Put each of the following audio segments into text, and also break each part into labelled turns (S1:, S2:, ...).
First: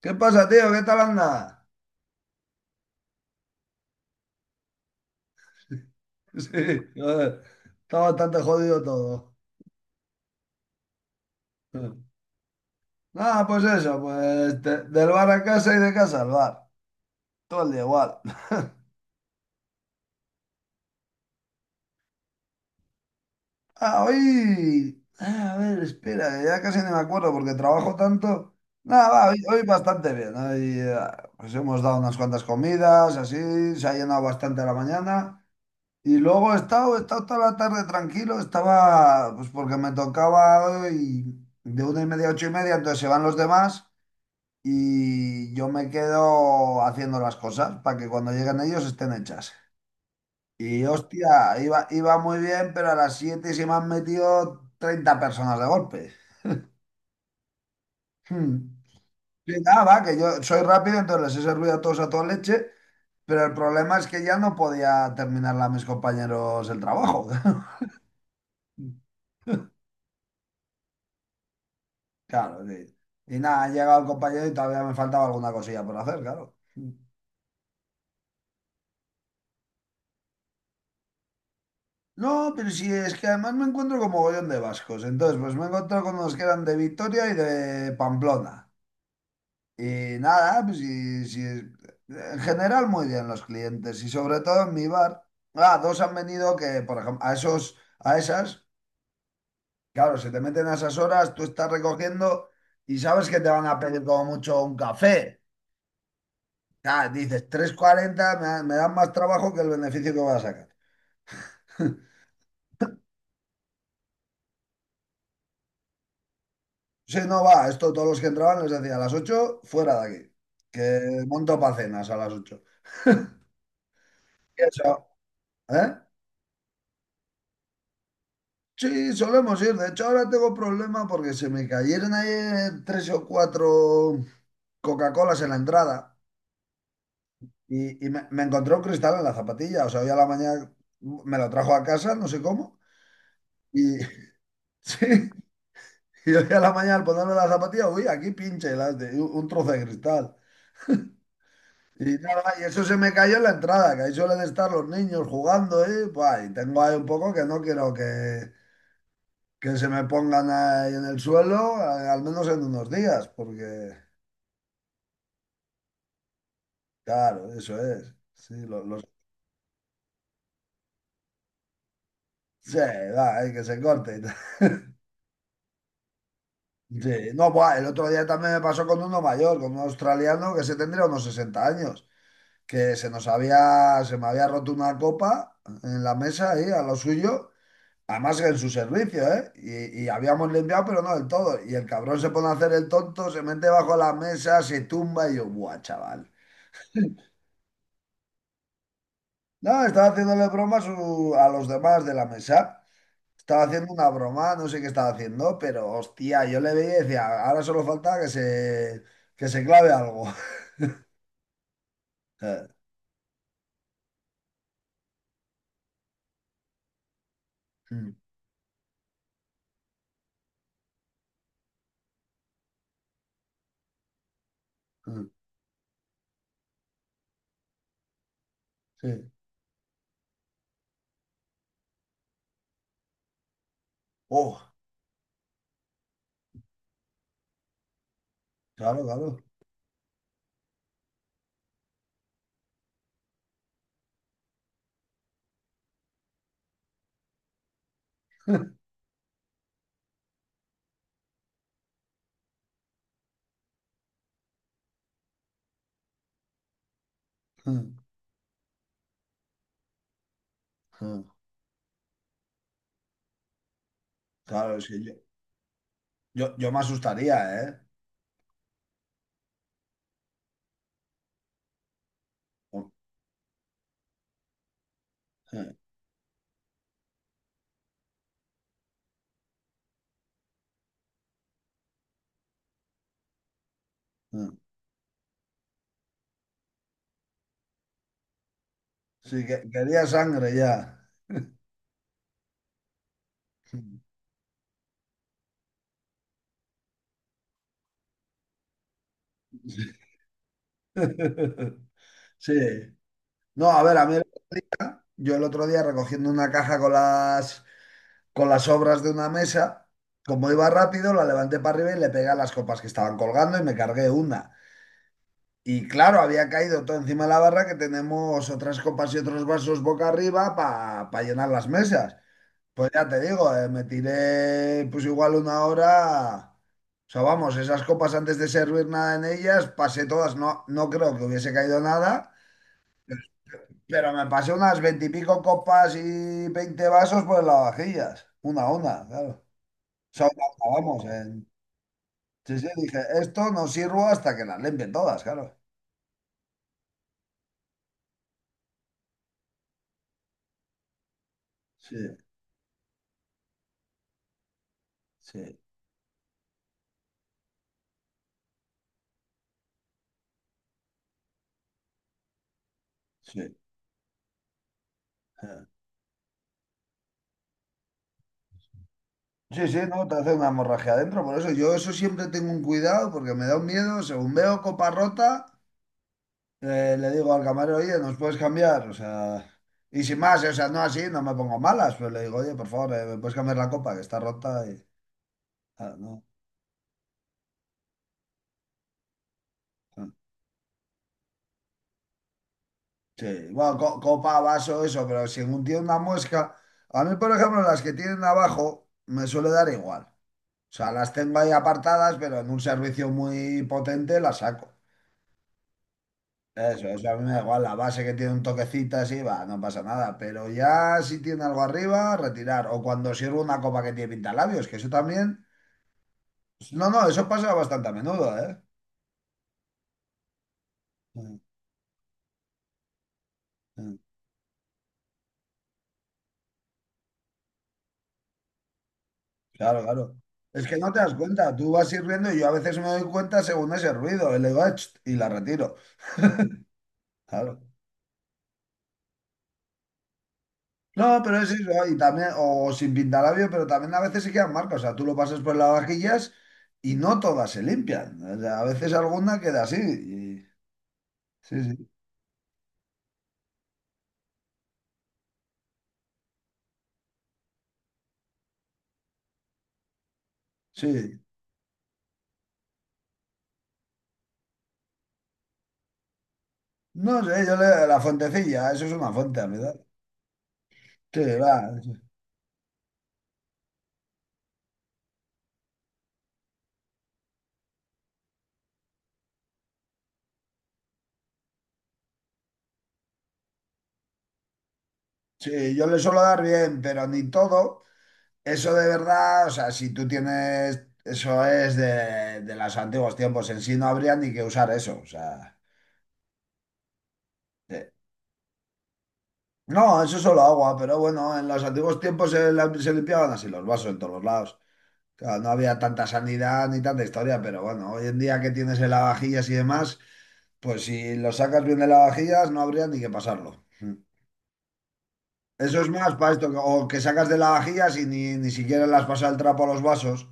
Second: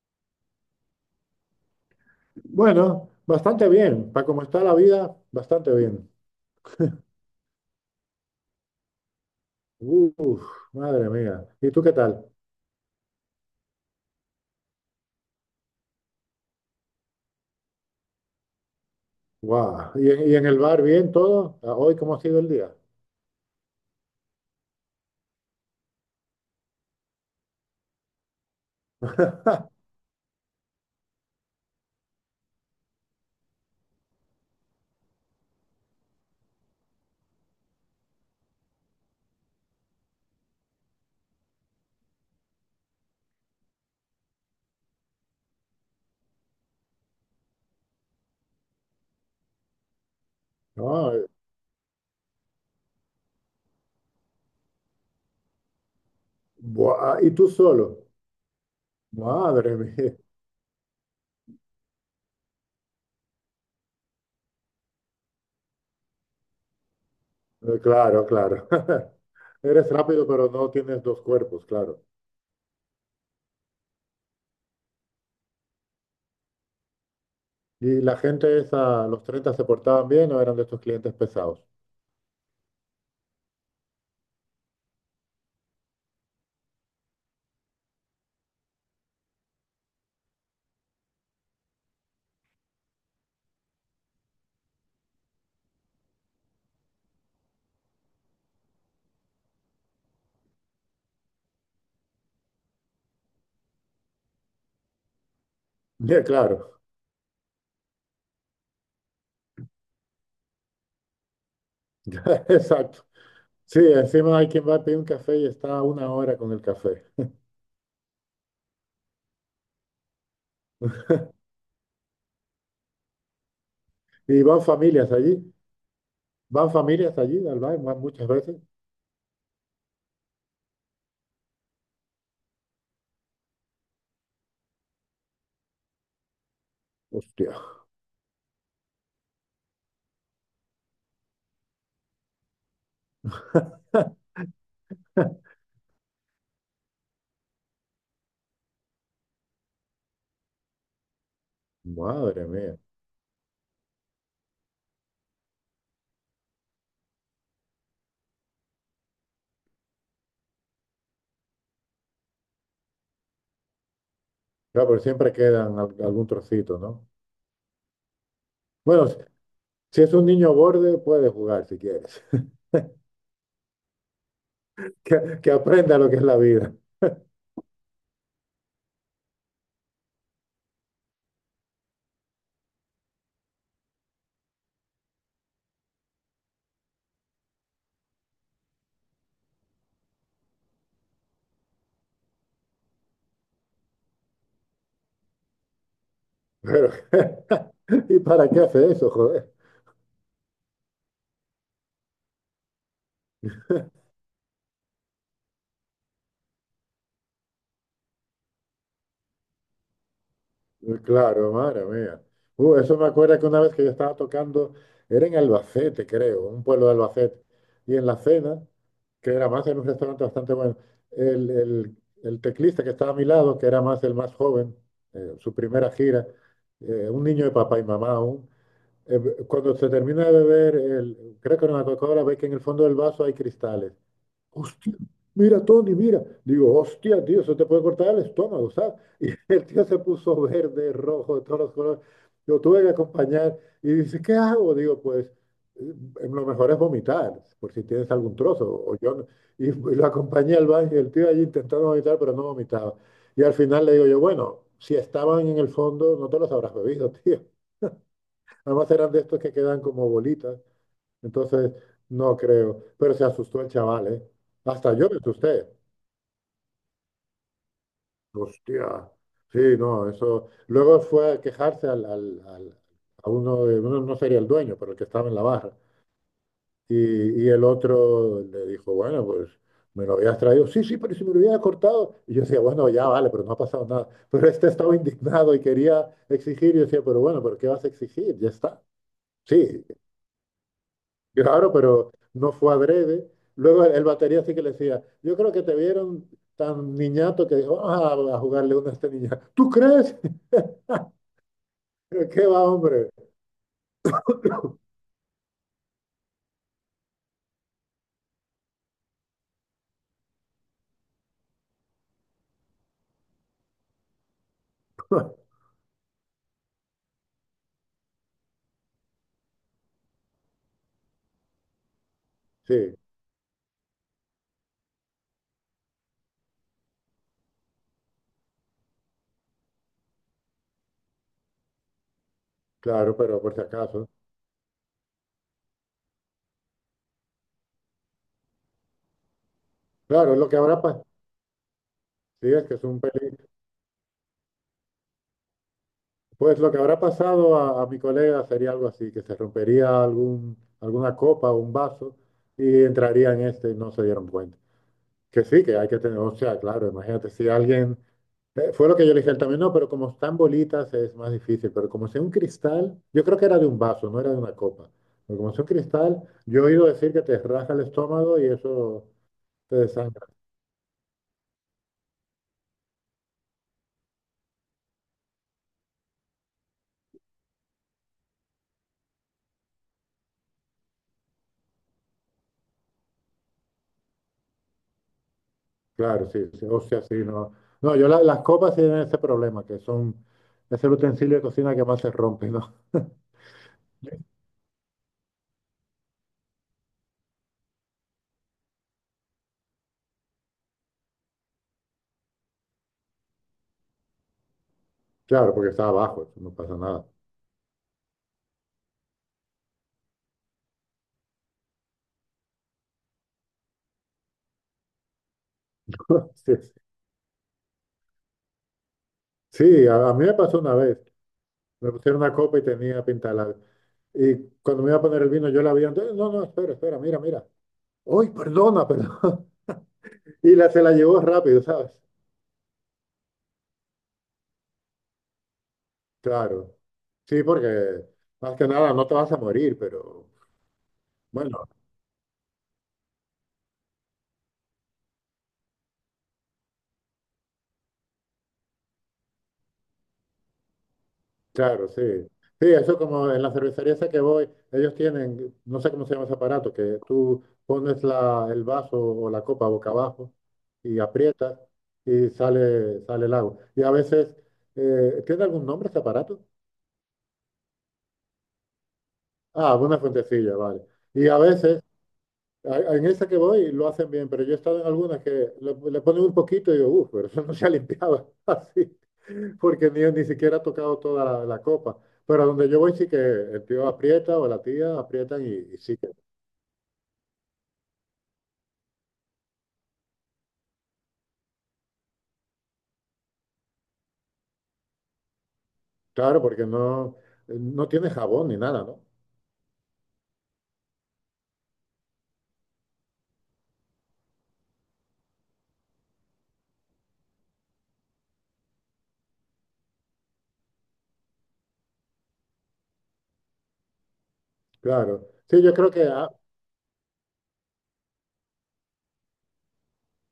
S1: ¿Qué pasa, tío? ¿Qué tal anda?
S2: Bueno, bastante bien. Para cómo está la vida, bastante bien.
S1: Sí, joder, está bastante jodido todo.
S2: Uf, madre mía. ¿Y tú qué tal?
S1: Nada, pues eso, pues de- del bar a casa y de casa al bar. Todo el día igual.
S2: Guau. ¿Y en el bar bien todo? ¿Hoy cómo ha sido el día?
S1: Ah, hoy... A ver, espera, que ya casi no me acuerdo porque trabajo tanto. Nada, va, hoy bastante bien. Hoy, pues hemos dado unas cuantas comidas, así, se ha llenado bastante la mañana. Y luego he estado toda la tarde tranquilo, estaba, pues porque me tocaba hoy de una y media a ocho y media, entonces se van los demás y yo me quedo haciendo las cosas para que cuando lleguen ellos estén hechas. Y
S2: Ah,
S1: hostia, iba muy bien, pero a las siete se me han metido 30 personas de golpe.
S2: buah. ¿Y tú solo?
S1: Hmm. Y
S2: Madre
S1: nada, va,
S2: mía.
S1: que yo soy rápido, entonces les he servido a todos a toda leche, pero el problema es que ya no podía terminarla a mis compañeros el trabajo.
S2: Claro, claro. Eres rápido, pero no tienes dos cuerpos, claro.
S1: Claro, sí. Y nada, ha llegado el compañero y todavía me faltaba alguna cosilla por hacer, claro.
S2: ¿Y la gente esa, los 30 se portaban bien o eran de estos clientes pesados?
S1: No, pero sí, es que además me encuentro con mogollón de vascos. Entonces, pues me encuentro con los que eran de Vitoria y de Pamplona. Y nada, pues sí, sí, en general muy bien los clientes y sobre todo en mi bar. Ah, dos han venido que, por ejemplo, a esos, a esas, claro, se te meten a esas horas, tú estás recogiendo y sabes que te van a pedir como mucho un café.
S2: Bien, claro.
S1: Ah, dices, 3.40 me dan más trabajo que el beneficio que voy a sacar.
S2: Exacto. Sí, encima hay quien va a pedir un café y está una hora con el café.
S1: Sí, no va, esto todos los que entraban les decía a las 8 fuera de aquí, que monto para cenas a las ocho.
S2: ¿Y van
S1: Y eso,
S2: familias allí?
S1: ¿eh?
S2: Van familias allí al baile van muchas veces.
S1: Sí, solemos ir. De hecho, ahora tengo problema porque se me cayeron ayer tres o cuatro Coca-Colas en la entrada
S2: Hostia,
S1: y me encontré un cristal en la zapatilla. O sea, hoy a la mañana me lo trajo a casa, no sé cómo, y sí, y hoy a la mañana al ponerme la zapatilla, uy, aquí pinche un trozo de cristal. Y
S2: madre
S1: nada, y
S2: mía.
S1: eso se me cayó en la entrada, que ahí suelen estar los niños jugando, ¿eh? Buah, y tengo ahí un poco que no quiero que se me pongan ahí en el suelo, al menos en unos días, porque,
S2: Claro, pero siempre quedan algún trocito, ¿no?
S1: claro, eso es. Sí, los,
S2: Bueno, si es un niño borde, puede jugar si quieres.
S1: sí, va, ahí que se corte.
S2: Que aprenda lo que es la vida.
S1: Sí, no, buah, el otro día también me pasó con uno mayor, con un australiano que se tendría unos 60 años, que se me había roto una copa en la mesa ahí, a lo suyo. Además en su servicio, ¿eh? Y habíamos limpiado, pero no del todo. Y el cabrón se pone a hacer el tonto, se mete bajo la mesa, se tumba y yo, ¡buah, chaval!
S2: Pero, ¿y para qué hace eso, joder?
S1: No, estaba haciéndole bromas a los demás de la mesa. Estaba haciendo una broma, no sé qué estaba haciendo, pero hostia, yo le veía y decía, ahora solo falta que se clave algo.
S2: Claro, madre mía. Eso me acuerda que una vez que yo estaba tocando, era en Albacete, creo, un pueblo de Albacete, y en
S1: Mm,
S2: la cena, que era más en un restaurante bastante bueno, el, el- el teclista que estaba a mi lado, que era más el más joven,
S1: mm,
S2: su primera gira, un niño de papá y mamá aún,
S1: Sí.
S2: cuando se termina de beber, el, creo que era una Coca-Cola, ve que en el fondo del vaso hay cristales.
S1: Oh,
S2: Hostia, mira, Tony, mira. Digo, hostia, tío, eso te puede cortar el estómago, ¿sabes?
S1: claro,
S2: Y
S1: claro.
S2: el tío se puso verde, rojo, de todos los colores. Yo tuve que acompañar y dice, ¿qué hago? Digo, pues eh, lo mejor es vomitar, por si tienes algún trozo. O yo, y lo acompañé al baño y el tío allí intentando vomitar, pero no vomitaba. Y al final le digo yo, bueno, si estaban en el fondo, no te los habrás bebido, tío.
S1: Mm,
S2: Además eran de estos que quedan como bolitas. Entonces, no creo. Pero se asustó el chaval, ¿eh?
S1: Claro, es
S2: Hasta
S1: que
S2: yo me asusté.
S1: yo me asustaría, ¿eh?
S2: Hostia. Sí, no, eso. Luego fue a quejarse
S1: Mm,
S2: a uno, uno no sería el dueño, pero el que estaba en la barra. Y el otro le dijo, bueno, pues me lo habías traído. Sí, sí, pero si me lo hubiera cortado. Y yo decía, bueno, ya vale, pero no ha pasado nada. Pero
S1: mm.
S2: este estaba indignado y quería exigir. Y yo decía, pero bueno, ¿pero qué vas a exigir? Ya está.
S1: Sí,
S2: Sí,
S1: quería sangre ya.
S2: claro, pero no fue adrede. Luego el batería sí que le decía, yo creo que te vieron tan niñato que dijo, vamos a jugarle una a este niña. ¿Tú crees? Pero ¿qué
S1: Sí.
S2: va, hombre?
S1: No, a ver, a mí, yo el otro día recogiendo una caja con las obras de una mesa, como iba rápido, la levanté para arriba y le pegué a las copas que estaban colgando y me cargué una. Y claro, había caído todo encima de la barra que tenemos otras copas y otros vasos boca arriba para llenar las mesas. Pues
S2: Sí,
S1: ya te digo, me tiré pues igual una hora. O sea, vamos, esas copas antes de servir nada en ellas, pasé todas, no, no creo que hubiese caído nada.
S2: claro, pero por si acaso.
S1: Pero me pasé unas 20 y pico copas y 20 vasos por el lavavajillas. Una a una, claro. Son
S2: Claro, lo que habrá pasado,
S1: vamos.
S2: sí,
S1: Sí,
S2: es
S1: sí,
S2: que es
S1: dije,
S2: un
S1: esto no sirvo hasta que las limpien todas, claro.
S2: pues lo que habrá pasado a mi colega sería algo así, que se rompería algún, alguna copa o un
S1: Sí,
S2: vaso y entraría en este y no se dieron cuenta. Que
S1: sí,
S2: sí, que hay que tener, o sea, claro, imagínate si alguien fue lo que yo le dije a él también, no, pero como están bolitas es más difícil, pero como sea un cristal, yo creo que
S1: sí.
S2: era de un vaso, no era de una copa, pero como sea
S1: eh.
S2: un cristal, yo he oído decir que te raja el estómago y eso
S1: Sí,
S2: te
S1: sí, no, te
S2: desangra.
S1: hace una hemorragia adentro. Por eso yo eso siempre tengo un cuidado porque me da un miedo. Según veo copa rota, le digo al camarero, oye, ¿nos puedes cambiar? O sea, y sin más, o sea, no así, no me pongo malas, pues le digo, oye, por favor, ¿me puedes cambiar la copa que está rota? Y, ah, no.
S2: Claro, sí, sí, o sea, sí, no. No, yo las copas sí tienen ese problema, que
S1: no,
S2: son, es el utensilio de cocina que más se rompe, ¿no?
S1: Sí, bueno, copa, vaso, eso, pero si tiene una muesca, a mí, por ejemplo, las que tienen abajo me suele dar igual. O sea, las tengo ahí apartadas, pero en un servicio muy potente las saco.
S2: Claro, porque está abajo, eso no pasa nada.
S1: Eso a mí me da igual, la base que tiene un toquecito así, va, no pasa nada. Pero ya si tiene algo arriba, retirar. O cuando sirvo una copa que tiene pintalabios, que eso también...
S2: Sí, sí.
S1: No, no, eso pasa bastante a menudo, ¿eh?
S2: Sí, a mí me pasó una vez,
S1: Mm,
S2: me pusieron una copa y tenía pinta de labio.
S1: mm,
S2: Y cuando me iba a poner el vino, yo la vi antes, no, no, espera, espera, mira, mira. Uy, perdona, perdón.
S1: Claro, claro.
S2: Y
S1: Es
S2: la,
S1: que
S2: se
S1: no
S2: la
S1: te das
S2: llevó
S1: cuenta,
S2: rápido,
S1: tú vas
S2: ¿sabes?
S1: sirviendo y yo a veces me doy cuenta según ese ruido, y le digo, "Ach", y la retiro.
S2: Claro. Sí,
S1: Claro.
S2: porque más que nada no te vas a morir, pero
S1: No, pero es
S2: bueno,
S1: eso, y también, o sin pintalabio, pero también a veces se quedan marcas. O sea, tú lo pasas por las vajillas y no todas se limpian. O sea, a veces alguna queda así. Sí, sí,
S2: claro, sí. Sí, eso como en la cervecería esa que voy, ellos tienen, no sé cómo se llama ese aparato, que tú pones la, el vaso o la copa boca abajo y
S1: sí.
S2: aprietas y sale, sale el agua. Y a veces, ¿tiene algún nombre ese aparato?
S1: No sé, yo le... la fuentecilla, eso es una fuente, a mi edad.
S2: Ah, una fuentecilla, vale.
S1: Sí,
S2: Y a
S1: va.
S2: veces en esa que voy lo hacen bien, pero yo he estado en algunas que le ponen un poquito y digo, uff, pero eso no se ha limpiado así, porque ni siquiera ha tocado toda la copa. Pero donde yo voy sí que el tío aprieta o la tía aprietan y,
S1: Sí,
S2: y
S1: yo
S2: sí
S1: le
S2: que,
S1: suelo dar bien, pero ni todo. Eso de verdad, o sea, si tú tienes, eso es de los antiguos tiempos. En sí no habría ni que usar eso. O sea,
S2: claro, porque no
S1: eh,
S2: tiene jabón ni nada, ¿no?
S1: no, eso es solo agua, pero bueno, en los antiguos tiempos se limpiaban así los vasos en todos los lados. Claro, no había tanta sanidad ni tanta historia, pero bueno, hoy en día que tienes el lavavajillas y demás, pues si lo sacas bien de lavavajillas no habría ni que pasarlo. Mm.
S2: Claro. Sí, yo
S1: Eso es
S2: creo que,
S1: más para esto, o que sacas de lavavajillas y ni siquiera las pasas el trapo a los vasos.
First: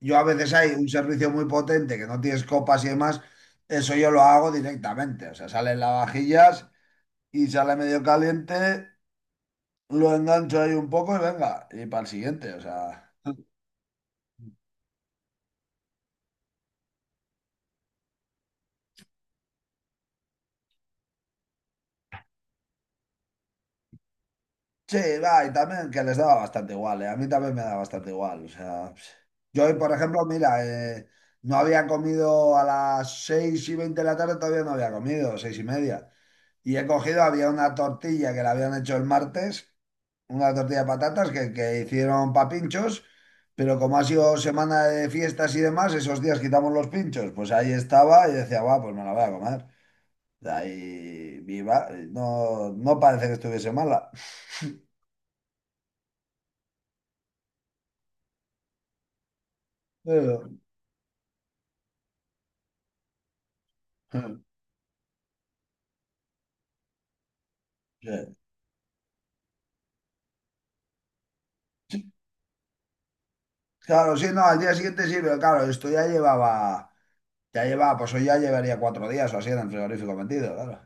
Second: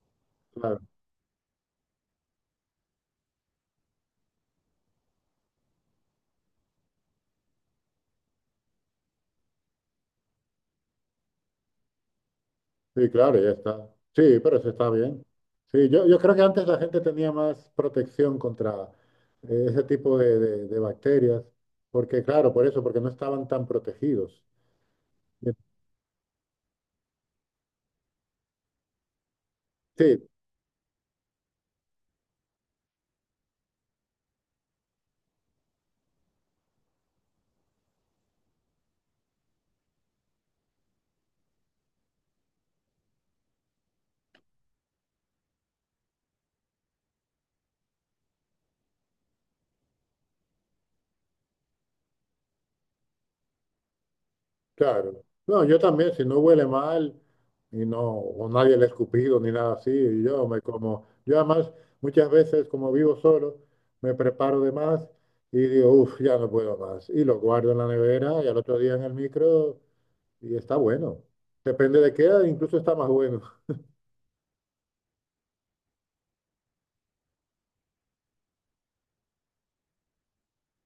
S1: Yo a veces hay
S2: claro.
S1: un servicio muy potente que no tienes copas y demás, eso yo lo hago directamente, o sea, salen lavavajillas y sale medio caliente, lo engancho ahí un poco y venga, y para el siguiente, o
S2: Sí,
S1: sea.
S2: claro, ya está. Sí, pero eso está bien. Sí, yo creo que antes la gente tenía más protección contra ese tipo de, de bacterias, porque claro, por eso, porque no estaban tan protegidos.
S1: Sí, va,
S2: Y-
S1: y también que les daba bastante igual, ¿eh? A mí también me da bastante igual, o sea. Yo hoy, por ejemplo,
S2: sí,
S1: mira, no había comido a las seis y 20 de la tarde, todavía no había comido, seis y media. Y he cogido, había una tortilla que la habían hecho el martes, una tortilla de patatas que hicieron para pinchos, pero como ha sido semana de fiestas y demás, esos días quitamos los pinchos, pues ahí estaba y decía, va, pues me la voy a comer. Ahí viva, no, no parece que estuviese mala.
S2: claro. No, yo también, si no huele mal y no, o nadie le ha escupido ni nada así, y yo
S1: Eso.
S2: me como, yo además muchas veces como vivo solo, me preparo de más y digo, uff, ya no puedo más. Y lo guardo en la
S1: Sí.
S2: nevera y al otro día en el micro. Y está bueno. Depende de qué, edad incluso está más bueno.
S1: Claro, sí, no, al día siguiente sí, pero claro, esto ya llevaba, pues hoy ya llevaría 4 días o así en el frigorífico metido, claro.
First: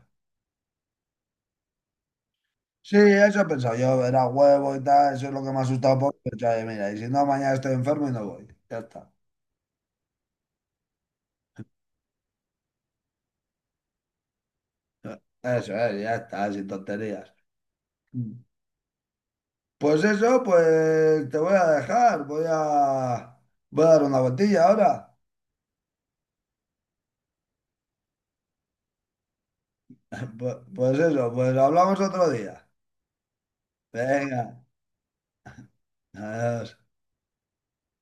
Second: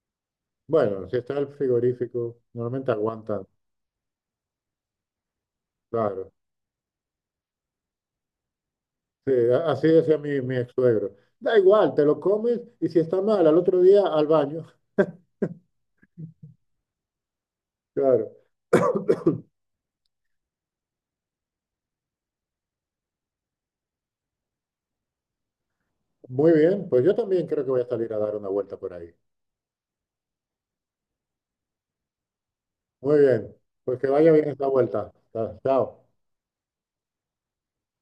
S2: Bueno, si está el frigorífico, normalmente
S1: Sí, eso he
S2: aguantan,
S1: pensado yo, era huevo y tal, eso es lo que me ha asustado un poco. He
S2: claro.
S1: pensado, oye, mira, y si no, mañana estoy enfermo y no voy. Ya está.
S2: Sí, a- así decía mi ex suegro. Da igual, te lo comes y si está mal, al otro día al baño.
S1: Eso es, ya está, sin tonterías.
S2: Claro.
S1: Pues eso, pues te voy a dejar, voy a dar una vueltilla ahora.
S2: Muy bien, pues yo también creo que voy a salir a dar una vuelta por ahí.
S1: Pues eso, pues hablamos otro día.
S2: Muy bien, pues que vaya bien
S1: Venga,
S2: esta vuelta. Chao.
S1: adiós.